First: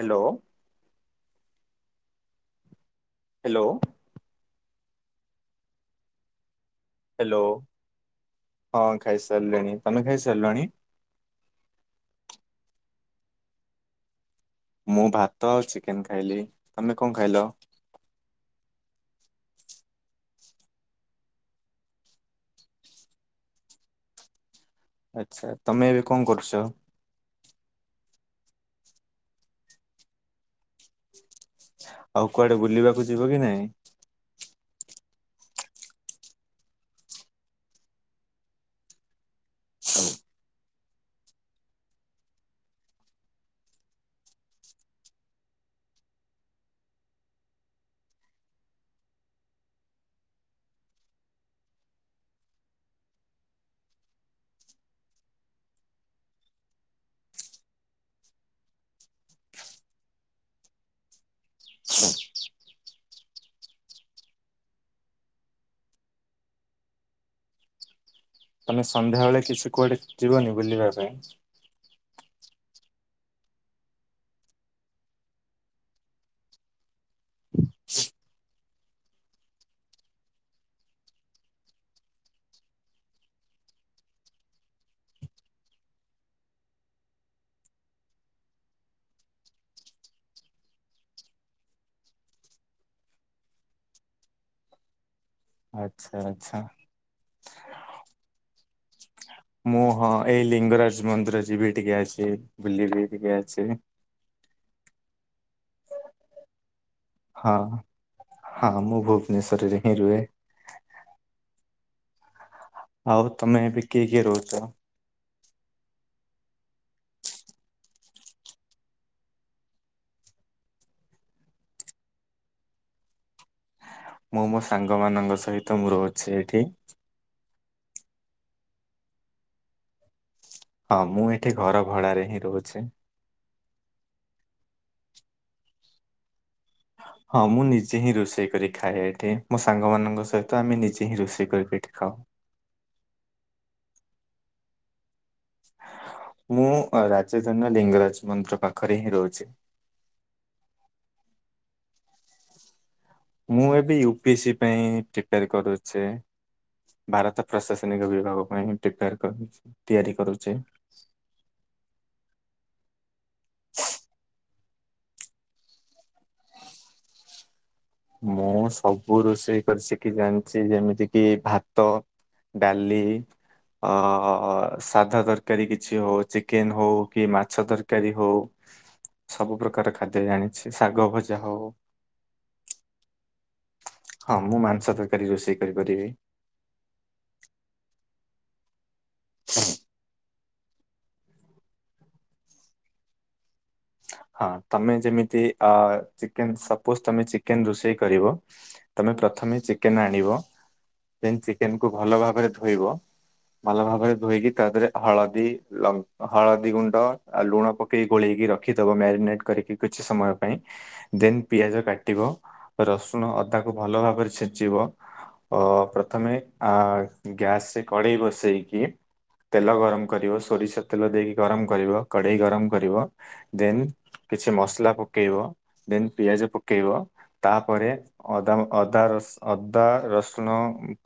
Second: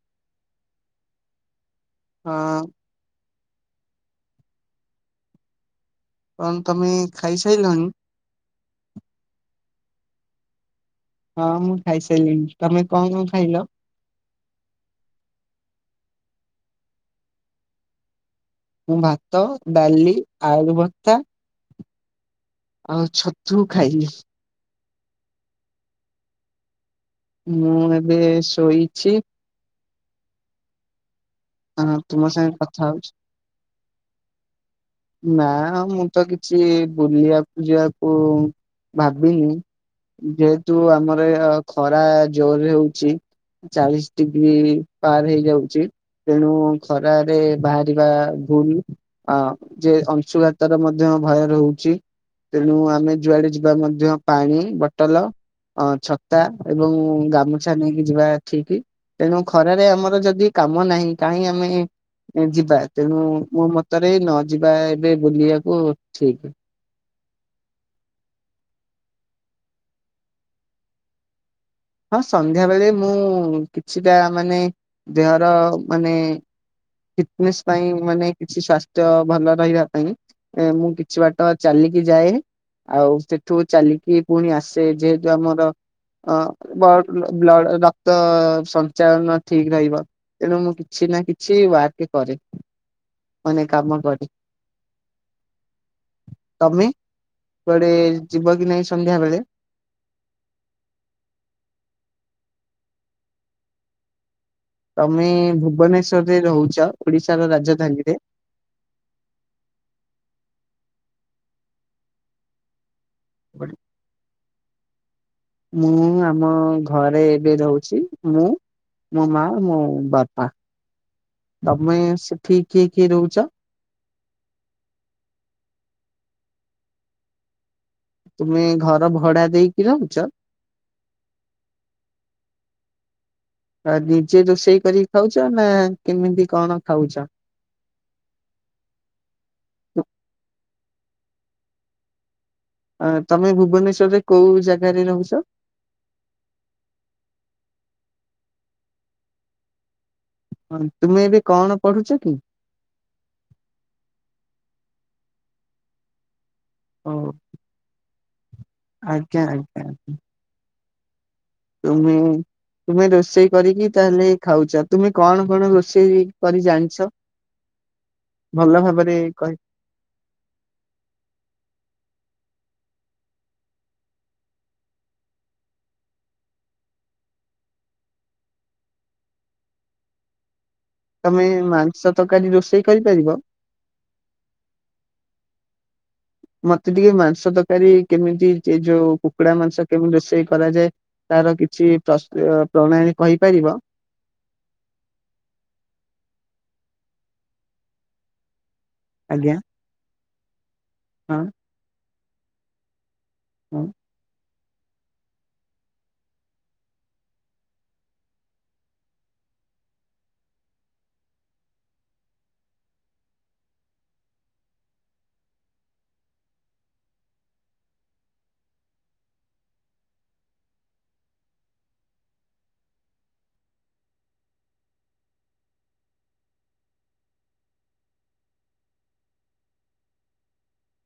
Hello. ହଁ। Hello. କଣ? ତମେ ହେଲୋ, ଖାଇସାରିଲଣି? ହଁ ଖାଇ ସାରିଲିଣି ତମେ ଖାଇ ସାରିଲଣି? ହଁ ମୁଁ ଖାଇସାରିଲିଣିି, ତମେ କଣ କଣ ଖାଇଲ? ମୁଁ ଭାତ ଆଉ ଚିକେନ ଖାଇଲି, ତମେ କଣ ଖାଇଲ? ମୁଁ ଭାତ, ଡାଲି, ଆଳୁ ଭର୍ତ୍ତା ଆଉ ଛତୁ ଖାଇଲି। ଆଚ୍ଛା, ତମେ ଏବେ କଣ କରୁଛ? ମୁଁ ଏବେ ଶୋଇଛି ହଁ ଆଉ ତୁମ କୁଆଡେ ସାଙ୍ଗେ କଥା ବୁଲିବାକୁ ହଉଛି। ଯିବ କି ନାଇଁ? ନା ମୁଁ ତ କିଛି ବୁଲିବାକୁ ଯିବାକୁ ଭାବିନି ଯେହେତୁ ଆମର ଏଅ ଖରା ଜୋର ରେ ହଉଛି। ଚାଳିଶ ଡିଗ୍ରୀ ପାର ହେଇଯାଉଛି ତେଣୁ ଖରାରେ ବାହାରିବା ଭୁଲ ଅ ଯେ ଅଂଶୁଘାତର ମଧ୍ୟ ଭୟ ରହୁଛି ତେଣୁ ଆମେ ଯୁଆଡେ ଯିବା ମଧ୍ୟ ପାଣି ବଟଲ ଅଁ ଛତା ଏବଂ ଗାମୁଛା ନେଇକି ଯିବା ଠିକି। ତେଣୁ ଖରାରେ ଆମର ଯଦି କାମ ନାହିଁ କାହିଁକି ଆମେ ଯିବା ତେଣୁ ମୋ ମତରେ ନ ଯିବା ଏବେ ବୁଲିବାକୁ ଠିକ। ତମେ ସନ୍ଧ୍ୟାବେଳେ କିଛି କୁଆଡେ ଯିବନି ବୁଲିବା ପାଇଁ। ହଁ ସନ୍ଧ୍ୟାବେଳେ ମୁଁ କିଛିଟା ମାନେ ଦେହର ମାନେ ଫିଟନେସ୍ ପାଇଁ ମାନେ କିଛି ସ୍ୱାସ୍ଥ୍ୟ ଭଲ ରହିବା ପାଇଁ। ଏ ମୁଁ କିଛି ବାଟ ଚାଲିକି ଯାଏ। ଆଉ ସେଠୁ ଚାଲିକି ପୁଣି ଆସେ ଯେହେତୁ ଆମର ଅ ବ ବ୍ଲ ରକ୍ତ ସଞ୍ଚାଳନ ଠିକ ରହିବ ତେଣୁ ମୁଁ କିଛି ନା କିଛି ଟି ୱାର୍କ କରେ ମାନେ କାମ କରେ। ଆଚ୍ଛା ଆଚ୍ଛା। ତମେ କୁଆଡେ ଯିବ କି ନାଇଁ ସ୍କୁ ମୁଁ ହଁ ଏଇ ଲିଙ୍ଗରାଜ ମନ୍ଦିର ଯିବି ଟିକେ ଆସି। ବୁଲିବି ଟିକେ ଆସି। ତମେ ଭୁବନେଶ୍ଵରରେ ରହୁଛ? ଓଡିଶାର ହଁ ରାଜଧାନୀରେ ହଁ ମୁଁ ଭୁବନେଶ୍ୱରରେ ହିଁ ରୁହେ। ଆଉ ତମେ ଏବେ କିଏ କିଏ ରହୁଛ? ମୁଁ ଆମ ଘରେ ଏବେ ରହୁଛି ମୁଁ ମୋ ମା ମୋ ବାପା। ତମେ ସେଠି କିଏ କିଏ ରହୁଛ? ମୁଁ ମୋ ସାଙ୍ଗ ମାନଙ୍କ ସହିତ ମୁଁ ରହୁଛି ଏଇଠି। ତୁମେ ଘର ଭଡା ଦେଇକି ରହୁଛ? ହଁ, ମୁଁ ଏଠି ଘର ଭଡାରେ ହିଁ ରହୁଛି। ଅ ନିଜେ ରୋଷେଇ କରିକି ଖାଉଛ ନା କେମିତି କଣ? ଖାଉଛ ହଁ ମୁଁ ନିଜେ ହିଁ ରୋଷେଇ କରି ଖାଏ ଏଠି ମୋ ସାଙ୍ଗ ମାନଙ୍କ ସହିତ ଆମେ ନିଜେ ହିଁ ରୋଷେଇ କରିକି ଏଠି ଖାଉ। ଅ ତମେ ଭୁବନେଶ୍ଵରରେ କୋଉ ଜାଗାରେ ରହୁଛ? ମୁଁ ରାଜଧାନୀର ଲିଙ୍ଗରାଜ ମନ୍ଦିର ପାଖରେ ହିଁ ରହୁଛି। ହଁ ତୁମେ ଏବେ କଣ ପଢୁଛ କି? ମୁଁ ଏବେ ୟୁ ପି ଏ ସି ପାଇଁ ପ୍ରିପେୟାର କରୁଛି। ହଉ ଭାରତ ପ୍ରଶାସନିକ ବିଭାଗ ପାଇଁ ପ୍ରିପାର ଆଜ୍ଞା ଆଜ୍ଞା ଆଜ୍ଞା ତିଆରି କରୁଛି। ତୁମେ ତୁମେ ରୋଷେଇ କରିକି ତାହେଲେ ଖାଉଛ ତୁମେ କଣ କଣ ରୋଷେଇ କରି ଜାଣିଛ? ମୁଁ ଭଲ ଭାବରେ ସବୁ କହି ରୋଷେଇ କରି ଶିଖି ଜାଣିଛି ଯେମିତି କିି ଭାତ ଡାଲି ଅ ସାଧା ତରକାରୀ କିଛି ହଉ ଚିକେନ ହଉ କି ମାଛ ତରକାରୀ ହଉ ସବୁ ପ୍ରକାର ଖାଦ୍ୟ ଜାଣେ। ତମେ ମାଂସ ତରକାରୀ ରୋଷେଇ କରି ହଁ ମୁଁ ମାଂସ ତରକାରୀ ରୋଷେଇ କରିପାରିବି। ମତେ ଟିକେ ମାଂସ ତରକାରୀ କେମିତି ଏ ଯୋଉ କୁକୁଡା ମାଂସ କେମିତି ରୋଷେଇ କରାଯାଏ ତାର କିଛି ପ୍ରସ୍ତୁ ପ୍ରଣାଳୀ କହିପାରିବ? ହଁ ତମେ ଯେମିତି ଅ ଚିକେନ୍ ସପୋଜ ତମେ ଚିକେନ ରୋଷେଇ କରିବ। ତମେ ଆଜ୍ଞା ପ୍ରଥମେ ଚିକେନ ଆଣିବ। ଦେନ୍ ହଁ ଚିକେନ କୁ ଭଲ ଭାବରେ ଧୋଇବ ହଁ। ଭଲ ଭାବରେ ଧୋଇକି ତା ଦେହରେ ହଳଦୀ ଲଙ୍କ ହଳଦୀ ଗୁଣ୍ଡ ଆଉ ଲୁଣ ପକେଇ ଘୋଳେଇକି ରଖି ରଖି ଦେବ ମ୍ୟାଗନେଟ କରିକି କିଛି ସମୟ ପାଇଁ ଦେନ୍ ପିଆଜ କାଟିବ ରସୁଣ ଅଦାକୁ ଭଲ ଭାବରେ ଛେଚିବ। ଅ ପ୍ରଥମେ ଆ ଗ୍ୟାସ ରେ କଡେଇ ବସେଇକି ତେଲ ଗରମ କରିବ ସୋରିଷ ତେଲ ଦେଇକି ଗରମ କରିବ କଡ଼େଇ ଗରମ କରିବ ଦେନ କିଛି ମସଲା ପକେଇବ ଦେନ ପିଆଜ ପକେଇବ ତାପରେ ଅଦା ଅଦା ର ରସ୍ ଅଦା ରସୁଣ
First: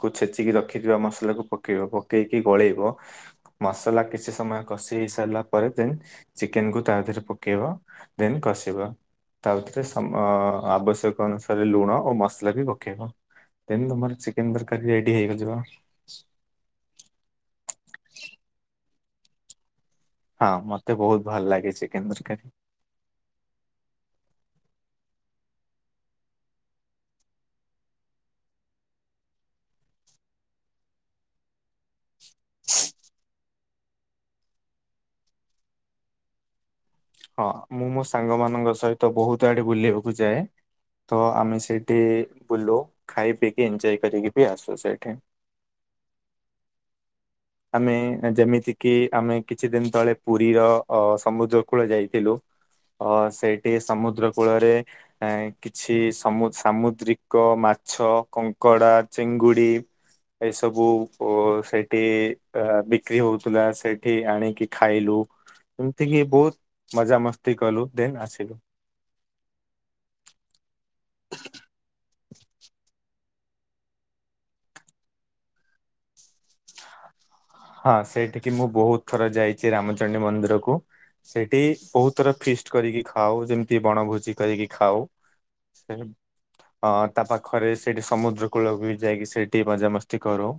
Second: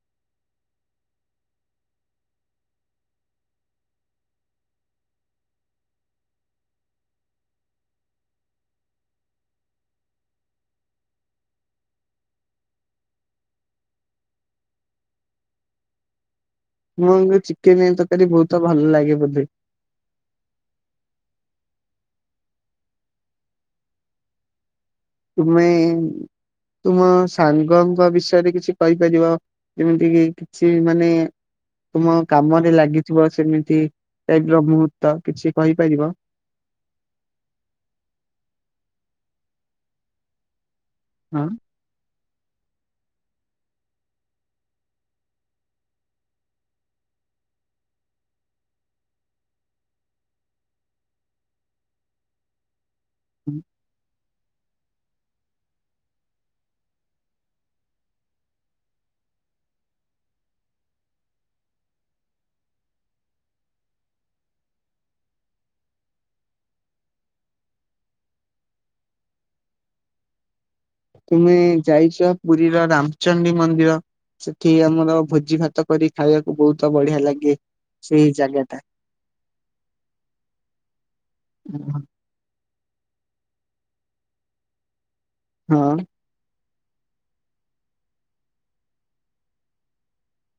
କୁ ଛେଚିକି ରଖିଥିବା ମସଲାକୁୁ ପକେଇବ ପକେଇକି ଗୋଳେଇବ। ମସଲା କିଛି ସମୟ କଷି ହେଇ ସାରିଲା ପରେ ଦେନ୍ ଚିକେନ କୁ ତା ଦେହରେ ପକେ ଇବ ଦେନ୍ କଷିବ। ତା ଭିତରେ ସମ ଆବଶ୍ୟକ ଅନୁସାରେ ଲୁଣ ଓ ମସଲା ବି ପକେଇବ। ଦେନ୍ ତମର ଚିକେନ ତରକାରୀ ରେଡି ହେଇ ଯିବ। [unintelligible] ଚିକେନ ତରକାରୀ ବହୁତ ଭଲ ଲାଗେ ବୋଧେ? ହଁ ମତେ ବହୁତ ଭଲ ଲାଗେଛି ଚିକେନ ତରକାରୀ। ତୁମେ ତୁମ ସାଙ୍ଗଙ୍କ ବିଷୟରେ କିଛି କହିପାରିବ ଯେମିତି କି କିଛି ମାନେ ତୁମ କାମରେ ଲାଗିଥିବ ସେମିତି ଟାଇପ ର ମୁହୂର୍ତ୍ତ କିଛି କହିପାରିବ? ହଁ ମୁଁ ମୋ ସାଙ୍ଗ ମାନଙ୍କ ସହିତ ବହୁତ ଆଡ ବୁଲିବାକୁ ଯାଏ। ତ ହଁ ଆମେ ସେଇଠି ବୁଲୁ। ଖାଇ ପିଇକି ଏଞଜୟ କରିକି ବି ଆସୁଛ ସେଇଠି। ଆମେ ଯେମିତି କିି ଆମେ କିଛି ଦିନ ତଳେ ପୁରୀର ଅ ସମୁଦ୍ର କୂଳ ଯାଇଥିଲୁ। ଅ ସେଇଠି ସମୁଦ୍ର କୂଳରେ ଏ କିଛି ସମୁ ସାମୁଦ୍ରିକ ମାଛ କଙ୍କଡ଼ା ଚିଙ୍ଗୁ ଙ୍ଗୁଡି ଏସବୁ ଅ ସେଇଠି ଅ ବିକ୍ରି ହେଉଥିଲା ସେଇଠି ଆଣିକି ଖାଇଲୁ। ଏମିତି କିି ବହୁତ ମଜାମସ୍ତି କଲୁ ଦେନ୍ ଆସିଲୁ। ତୁମେ ଯାଇଛ ପୁରୀ ର ରାମଚଣ୍ଡୀ ମନ୍ଦିର। ସେଇଠି ଆମର ଭୋଜି ଭାତ କରି ଖାଇବାକୁ ବହୁତ ବଢିଆ ଲାଗେ। ହଁ ସେଇ ସେଇଠିକି ଜାଗା ମୁଁ ଟା ବହୁତ ଥର ଯାଇଛି ରାମଚଣ୍ଡୀ ମନ୍ଦିରକୁ। ସେଇଠି ବହୁତ ଥର ଫିଷ୍ଟ କରିକି ଖାଉ ଯେମିତି ବଣଭୋଜି କରିକି ଖାଉ। ହଁ। ଅ ତା ପାଖରେ ସେଇଠି ସମୁଦ୍ର କୂଳକୁ ଯାଇକି ସେଇଠି ମଜାମସ୍ତି କରୁ।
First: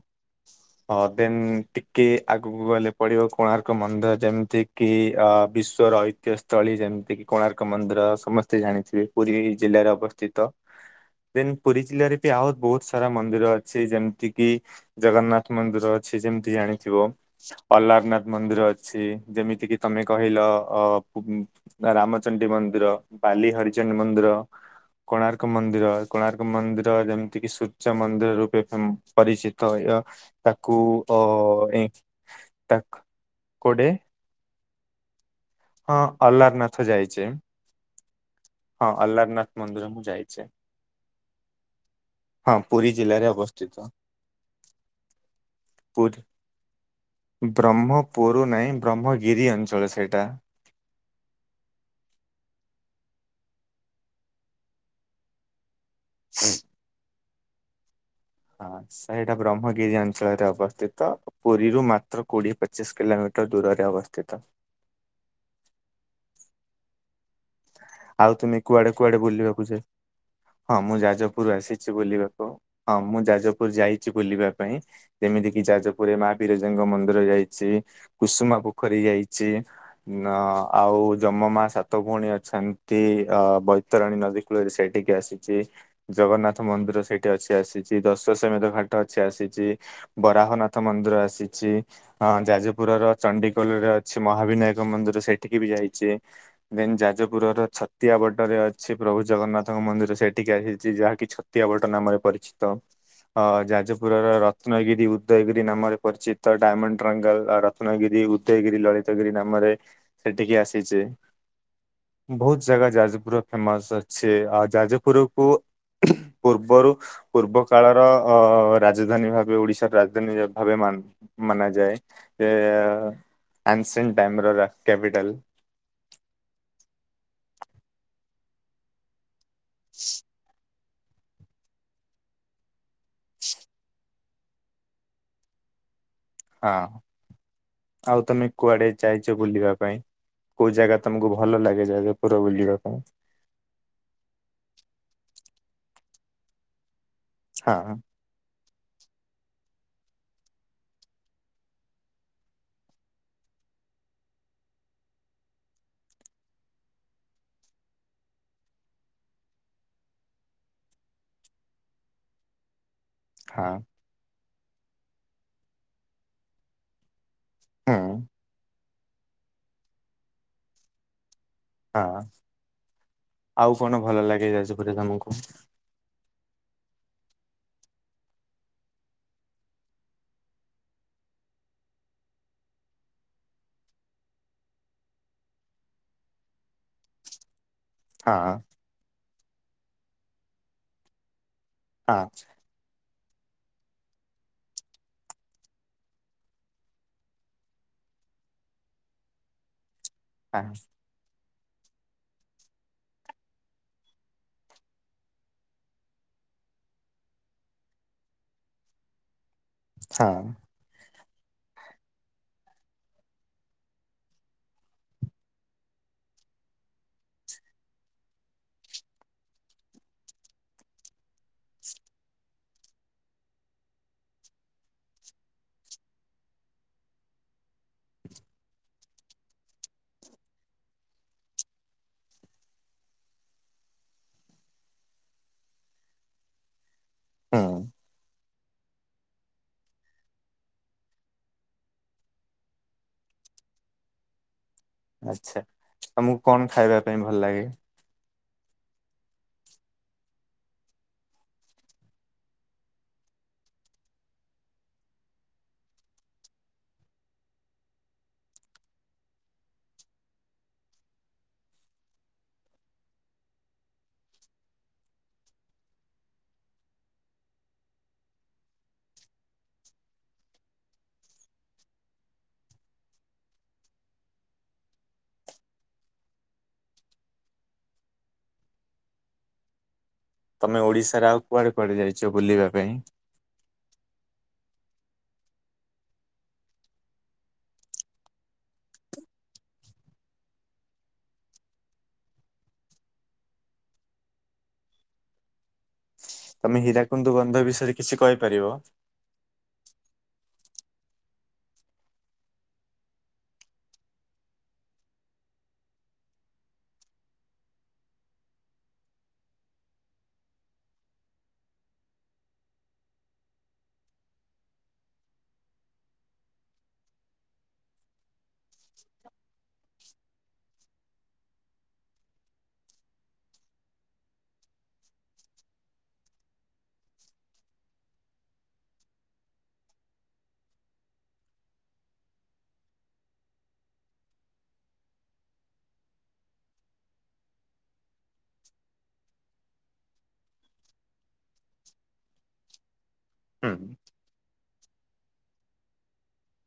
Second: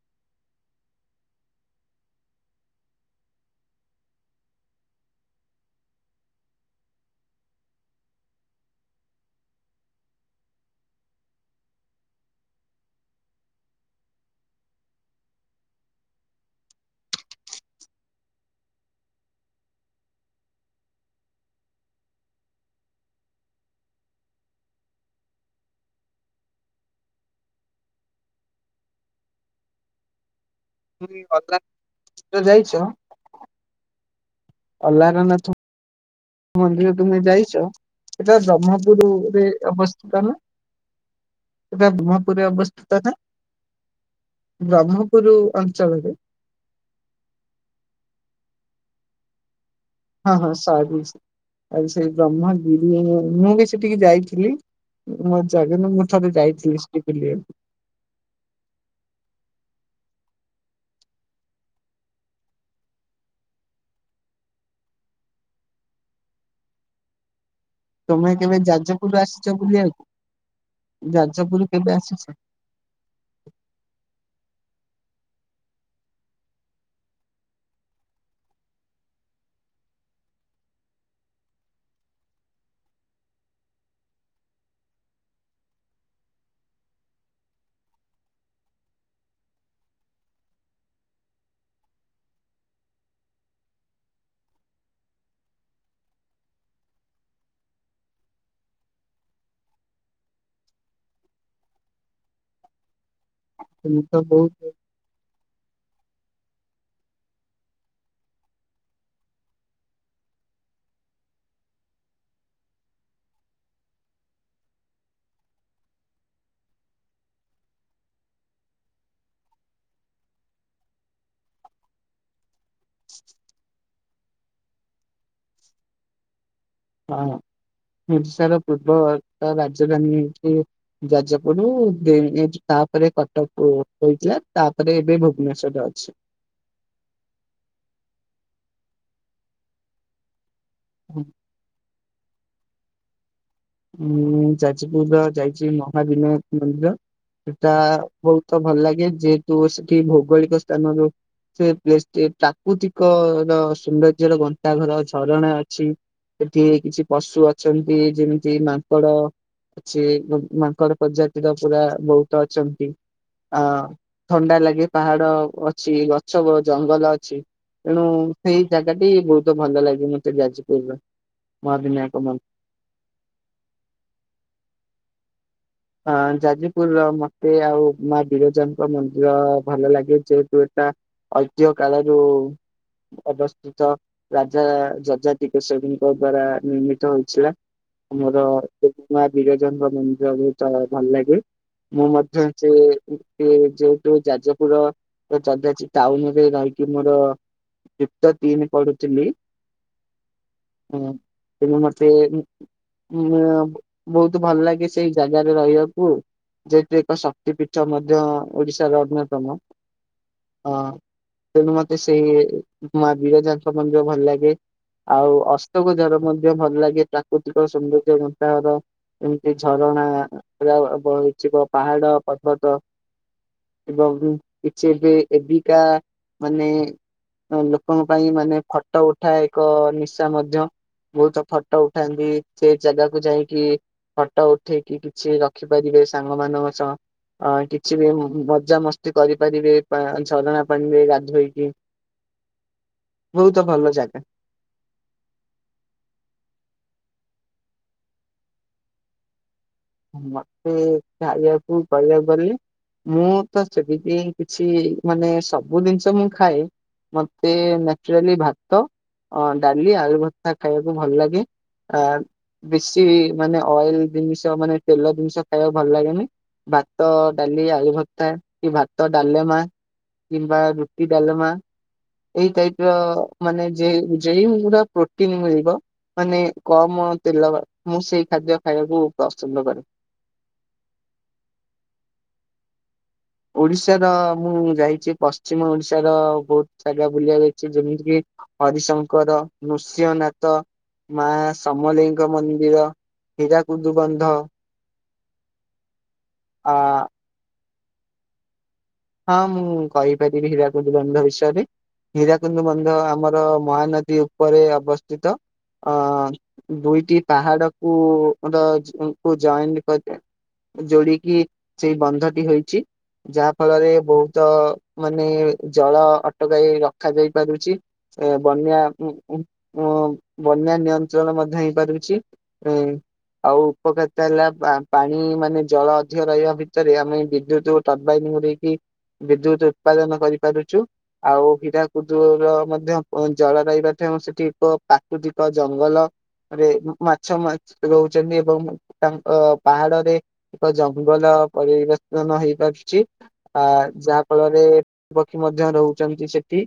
ହଁ ଦେନ୍ ଟିକ୍ କି ଆଗକୁ ଗଲେ ପଡିବ କୋଣାର୍କ ମନ୍ଦିର ଯେମିତି କି ଅ ବିଶ୍ଵର ଐତିହ୍ୟ ସ୍ଥଳୀ ଯେ- ଯେମିତି କି କୋଣାର୍କ ମନ୍ଦିର ସମସ୍ତେ ଜାଣିଥିବେ ପୁରୀ ଜିଲ୍ଲାରେ ଅବସ୍ଥିତ। ଦେନ ପୁରୀ ଜିଲ୍ଲାରେ ବି ଆଉ ବହୁତ ସାରା ମନ୍ଦିର ଅଛି ଯେମିତି କିି ଜଗନ୍ନାଥ ମନ୍ଦିର ଅ ଛି ଯେମିତି ଆଣେ। ଥିବ ଅଲାରନାଥ ମନ୍ଦିର ଅଛି ଯେମିତି କିି ତମେ କହିଲ ଅ ରାମଚଣ୍ଡୀ ମନ୍ଦିର ବାଲି ହରଚଣ୍ଡି ମନ୍ଦିର। କୋଣାର୍କ ମନ୍ଦିର କୋଣାର୍କ ମନ୍ଦିର ଯେମିତି କିି ସୂର୍ଯ୍ୟ ମନ୍ଦିର ରୂପେ ଉଁ ପରିଚିତ ହୁଏ। ତାକୁ ଅଲାରନାଥ ଅ। ତୁମେ ଯାଇଛ। [inaudible] ଅଲାରନାଥ ହଁ ଅଲାରନାଥ ମନ୍ଦିର ତୁମେ ଯାଇଛେ ଯାଇଛ। ସେଟା ହଁ ବ୍ରହ୍ମପୁରରେ ଅଲାରନାଥ ମନ୍ଦିର ମୁଁ ଅବସ୍ଥିତ ନା। ଯାଇଛେ ସେଟା ବ୍ରହ୍ମପୁରରେ ହଁ ପୁରୀ ଅବସ୍ଥିତନା। ଜିଲ୍ଲାରେ ଅବସ୍ଥିତ ବ୍ରହ୍ମପୁର ଅଞ୍ଚଳରେ। ବ୍ରହ୍ମପୁରୁ ନାହିଁ ବ୍ରହ୍ମଗିରି ଅଞ୍ଚଳରେ। ହଁ ହଁ ସରୀ। ସେଟିକି ଯାଇଥିଲି ମୋ ଜାଗାନା ମୁଁ ଥରେ ଯାଇଥିଲି ସେଠିକି ବୁଲିବାକୁ। ହଁ ସେଇଟା ବ୍ରହ୍ମଗିରି ଅଞ୍ଚଳରେ ଅବସ୍ଥିତ ପୁରୀରୁ ମାତ୍ର କୋଡିଏ ପଚିଶ କିଲୋମି ଦୂରରେ ଅବସ୍ଥିତ। ତମେ ଆଉ ତୁମେ କେବେ କୁଆଡେ ଯାଜପୁର କୁଆଡେ ଆସିଛ ବୁଲିବାକୁ ଯା। ହଁ ମୁଁ ଯାଜପୁର ଆସିଛି କେବେ ଆସିଛ ବୁଲିବାକୁ ହଁ ମୁଁ ଯାଜପୁର ଯାଇଛି ବୁଲିବାକୁ। ପାଇଁ ଯେମିତି କିି ଯାଜପୁରରେ ମା ବିରଜାଙ୍କ ମନ୍ଦିର ଯାଇଛି କୁସୁମା ପୋଖରୀ ଯାଇଛି। ଆଉ ଯମ ମା ସାତ ଭଉଣୀ ଅଛନ୍ତି। ଅ ବୈତରଣୀ ନଦୀ କୂଳରେ ସେଇଠିକି ଆସିଛି ଜଗନ୍ନାଥ ମନ୍ଦିର ସେଇଠି ଅଛି ଆସି ଦଶ ସମେତ ଘାଟ ଅଛି ଆସିଛି ବରାହନାଥ ମନ୍ଦିର ଆସିଛି ଅ ଯାଜପୁର। ଚଣ୍ଡିକୋଲରେ ଅଛି ମହାବିନାୟକ ମନ୍ଦିର ସେଠିକି ବି ଯାଇଛି ଦେନ୍ ଯାଜପୁରର। ଛତିଆ ବଟରେ ଅଛି ପ୍ରଭୁ ଜଗନ୍ନାଥଙ୍କ ମନ୍ଦିର ସେଠିକି ଆସିଛି ଯାହାକି ଛତିଆବଟ ନାମରେ ପରିଚିତ। ଆ ତମେ ତ ଯାଜପୁରର ବହୁତ ରତ୍ନଗିରି ଉଦୟଗିରି। ନାମରେ ପରିଚିତ ଡାଇମଣ୍ଡ ଟଙ୍ଗଲ ରତ୍ନଗିରି ଉଦୟଗିରି ଲଳିତଗିରି ନାମରେ ସେଠିକି ଆସିଛି। ବହୁତ ଜାଗା ଯାଜପୁର ଫେମସ ଅଛି, ଆଉ ଯାଜପୁର କୁ। ପୂର୍ବରୁ ପୂର୍ବ କାଳର ଅ ରାଜଧାନୀ ଭାବେ ଓଡିଶାର ରାଜଧାନୀ ଭାବେ ମାନା ଯାଏ ସେ ଆନ୍ସଣ୍ଟମିରର କ୍ୟାପିଟାଲ୍। ହଁ ଓଡିଶାର ପୂର୍ବବର୍ତ୍ତ ରାଜଧାନୀ ଯେକି। ଯାଜପୁର [unintelligible] ତାପରେ କଟକ ହୋଇଥିଲା। ତାପରେ ଏବେ ଭୁବନେଶ୍ଵରରେ ଅଛି। ହଁ ଆଉ ତମେ କୁଆଡେ ଯାଇଛ ବୁଲିବା ପାଇଁ। କୋଉ ଜାଗା ତମକୁ ଭଲ ଲାଗେ ଯାଜପୁରରେ ବୁଲିବା ପାଇଁ। ଉଁ ଯାଜପୁର ର ଯାଇଛି ମହାବିନାୟକ ମନ୍ଦିର ସେଟା ହଁ ବହୁତ୍। ତ ଭଲ ଲାଗେ ଯେହେତୁ ସେଠି ଭୌଗୋଳିକ ସ୍ଥାନରୁ। ସେ ପ୍ଲେସଟି ପ୍ରାକୃତିକ ର ସୌନ୍ଦର୍ଯ୍ୟ ର ଗନ୍ତାଘର ଝରଣା ଅଛି। ସେଠି କିଛି ପଶୁ ଅଛନ୍ତି ଯେମିତି। ସେ ମାଙ୍କଡ ଅଛି ମାଙ୍କଡ ପ୍ରଜାତିର ପୁରା ବହୁତ ଅଛନ୍ତି। ଅ ହଁ ଥଣ୍ଡା ଲାଗେ ପାହାଡ ଅଛି ଗଛ ଜଙ୍ଗଲ ଅଛି। ହୁଁ ତେଣୁ ସେଇ ଜାଗାଟି ବହୁତ ଭଲ ଲାଗେ ମତେ ଯାଜପୁର ର। ହଁ ମହାବିନାୟକ ମନ୍ଦିର। ଆଉ କଣ ଭଲ ଲାଗେ ଯାଜପୁରରେ ତମକୁ। ଆ ଯାଜପୁରର ମତେ ଆଉ ମା ବିରଜାଙ୍କ ମନ୍ଦିର ଭଲ ଲାଗେ ଯେହେତୁ ଏଟା ଐତିହ୍ୟ କାଳରୁ ଅବସ୍ଥିତ ରାଜା ଯଜାତିିକେଶରୀଙ୍କ ଦ୍ଵାରା ନିର୍ମିତ ହୋଇଥିଲା। ହଁ ଆମର ମା ବିରଜାଙ୍କ ମନ୍ଦିର ବହୁତ୍ ଭଲ ଲାଗେ। ମୁଁ ହଁ ମଧ୍ୟ ସେ ସେ ଯୋଉଠୁ ଯାଜପୁର ଯଧା ଟାଉନରେ ରହିକି ମୋର ଦିପ୍ତ ତିନି ପଢୁଥିଲି। ଆଂ, ତୁମେ ମତେ ଉ ବହୁତ ଭଲ ଲାଗେ ସେଇ ଜାଗାରେ ରହିବାକୁ ଯେହତୁ ଏକ ଶକ୍ତି ପୀଠ ମଧ୍ୟ ଓଡିଶାର ଅନ୍ୟତମ। ହଁ, ଅ ତେଣୁ ମତେ ସେଇ ମହାବୀରଜାଙ୍କ ମନ୍ଦିର ଭଲ ଲାଗେ। ଆଉ ଅଶୋକଝର ମଧ୍ୟ ଭଲ ଲାଗେ ପ୍ରାକୃତିକ ସୌନ୍ଦର୍ଯ୍ୟ ଗନ୍ତାଘର ଏମତି ଝର ରଣା ପୁରା ହେଇଛିିବ ପାହାଡ ପର୍ବତ ଏବଂ କିଛି ଏବେ ଏବିକା ମାନେ ଲୋକଙ୍କ ପାଇଁ ମାନେ ଫଟ ଉଠା ଏକ ନିଶା ମଧ୍ୟ। ବହୁତ ଫଟ ଉଠାନ୍ତି ସେ ଜାଗାକୁ ଯାଇକି ଫ ଟ ଉଠେଇକି କିଛି ରଖିପାରିବେ ସାଙ୍ଗ ମାନଙ୍କ ସହ ଅ ହୁଁ କିଛି ବି ପୂଜା ମସ୍ତି କରିପାରିବେ ଝରଣା ପାଣିରେ ଗାଧେଇକି। ବହୁତ ଭଲ ଜାଗା। ଆଛା ତମକୁ କଣ ଖାଇବା ପାଇଁ ଭଲ ଲାଗେ? ମତେ ଖାଇବାକୁ କଇବାକୁ ଗଲେ ମୁଁ ତ ସେମିତି କିଛି ମାନେ ସବୁ ଜିନିଷ ମୁଁ ଖାଏ। ମତେ ନ୍ୟାଚୁରାଲି ଭାତ ଡାଲି ଆଳୁ ଭରତା ଖାଇବାକୁ ଭଲ ଲାଗେ। ଆ ବେଶୀ ମାନେ ଅଏଲ ଜିନିଷ ମାନେ ତେଲ ଜିନିଷ ଖାଇବାକୁ ଭଲ ଲାଗେନି। ଭାତ ଡାଲି ଆଳୁ ଭରତା କି ଭାତ ଡାଲେମା। କିମ୍ବା ରୁଟି ଡାଲମା। ଏଇ ଟାଇପ ର ମାନେ ଜେ ଜେ ଯେଉଁଗୁରା ପ୍ରୋଟିନ ମିଳିବ ମାନେ କମ ତେଲ ମୁଁ ସେଇ ଖାଦ୍ୟ ଖାଇବାକୁ ପସନ୍ଦ କରେ। ତମେ ଓଡିଶାରେ ଆଉ କୁଆଡେ କୁଆଡେ ଯାଇଚ ବୁଲିବା ପାଇଁ? ଓଡିଶାର ମୁଁ ଯାଇଛି ପଶ୍ଚିମ ଓଡିଶାର ବହୁତ ଜାଗା ବୁଲିବାକୁ ଯାଇଛି ଯେମିତି କିି ହରିଶଙ୍କର ନୃସିଂହନାଥ। ମା ସମଲେଇଙ୍କ ମନ୍ଦିର ହୀରାକୁଦୁ ଵନ୍ଧ, ତମେ ହୀରାକୁନ୍ଦୁ ଵନ୍ଧ ବିଷୟରେ କିଛି କହିପାରିବ। ହଁ ମୁଁ କହିପାରିବି ହୀରାକୁଦ ଵନ୍ଧ ବିଷୟରେ। ହୀରାକୁଦ ବନ୍ଧ ଆମର ମହାନଦୀ ଉପରେ ଅବସ୍ଥିତ। ଅ ଦୁଇଟି ପାହାଡ କୁ ର କୁ ଜଏଣଣ୍ଟ କରେ ଯୋଡିକି ସେଇ ବନ୍ଧଟି ହେଇଛି ଯାହା ଫଳରେ ବହୁତ ମାନେ ଜଳ ଅଟକାଇ ରଖାାଯାଇ ପାରୁଚି ବନ ବନ୍ୟା ବନ୍ୟା ନିୟନ୍ତ୍ରଣ ମଧ୍ୟ ହେଇପାରୁଛି। ଆଉ ଉପକାରିତା ହେଲା ପାଣି ମାନେ ଜଳ ଅଧିକ ରହିବା ଭିତରେ ଆମେ ବିଦ୍ୟୁତ ଟର୍ବାଇନ ଗୁଡ଼ି ବିଦ୍ୟୁତ ଉତ୍ପାଦନ କରିପାରୁଚୁ। ଆଉ ହୀରାକୁଦର ମଧ୍ୟ ଜଳ ରଇବାଠଉ ସେଠି ଏକ ପ୍ରାକୃତିକ ଜଙ୍ଗଲ ରେ ମାଛ ରହୁଛନ୍ତି ଏବଂ ତାଙ୍କ ପାହାଡରେ ଏକ ଜଙ୍ଗଲ ପରିବର୍ତ୍ତନ ହେଇପାରୁଛି ଆ ହୁଁ ଯାହା ଫଳରେ ପକ୍ଷୀ ମଧ୍ୟ ରହୁଛନ୍ତି ସେଠି।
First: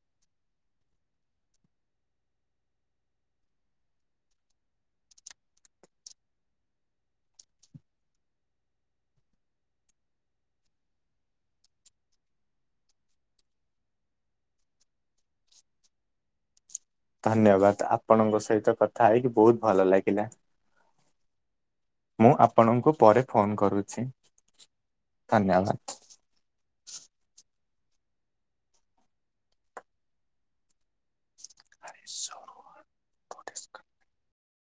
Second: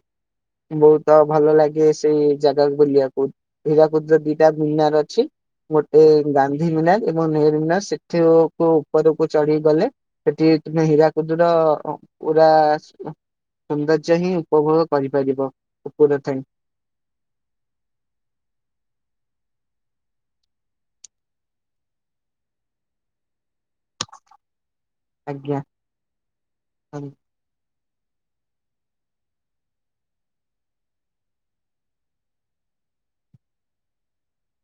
ବହୁତ ଭଲ ଲାଗେ ସେଇ ଜାଗା ବୁଲିବାକୁ ହୀରାକୁଦର ଦିଟା ଭୁମିନାର ଅଛି। ଗୋଟେ ଗାନ୍ଧୀ ମିନାର ଏବଂ ନେହେରୁ ମିନାର ସେଠି କ ଉପରକୁ ଚଢି ଗଲେ ସେଠି ତମେ ହୀରାକୁଦୁର ପୁରା ସୌନ୍ଦର୍ଯ୍ୟ ହିଁ ଉପଭୋଗ କରିପାରିବ ଉପରେ ଥାଇଁ। ଧନ୍ୟବାଦ ଆପଣଙ୍କ ସହିତ କଥା ହେଇକି ବହୁତ ଭଲ ଲାଗିଲା। ମୁଁ ଆପଣଙ୍କୁ ପରେ ଫୋନ କର କରୁଛି ଆଜ୍ଞା। ଧନ୍ୟବାଦ। ସବ,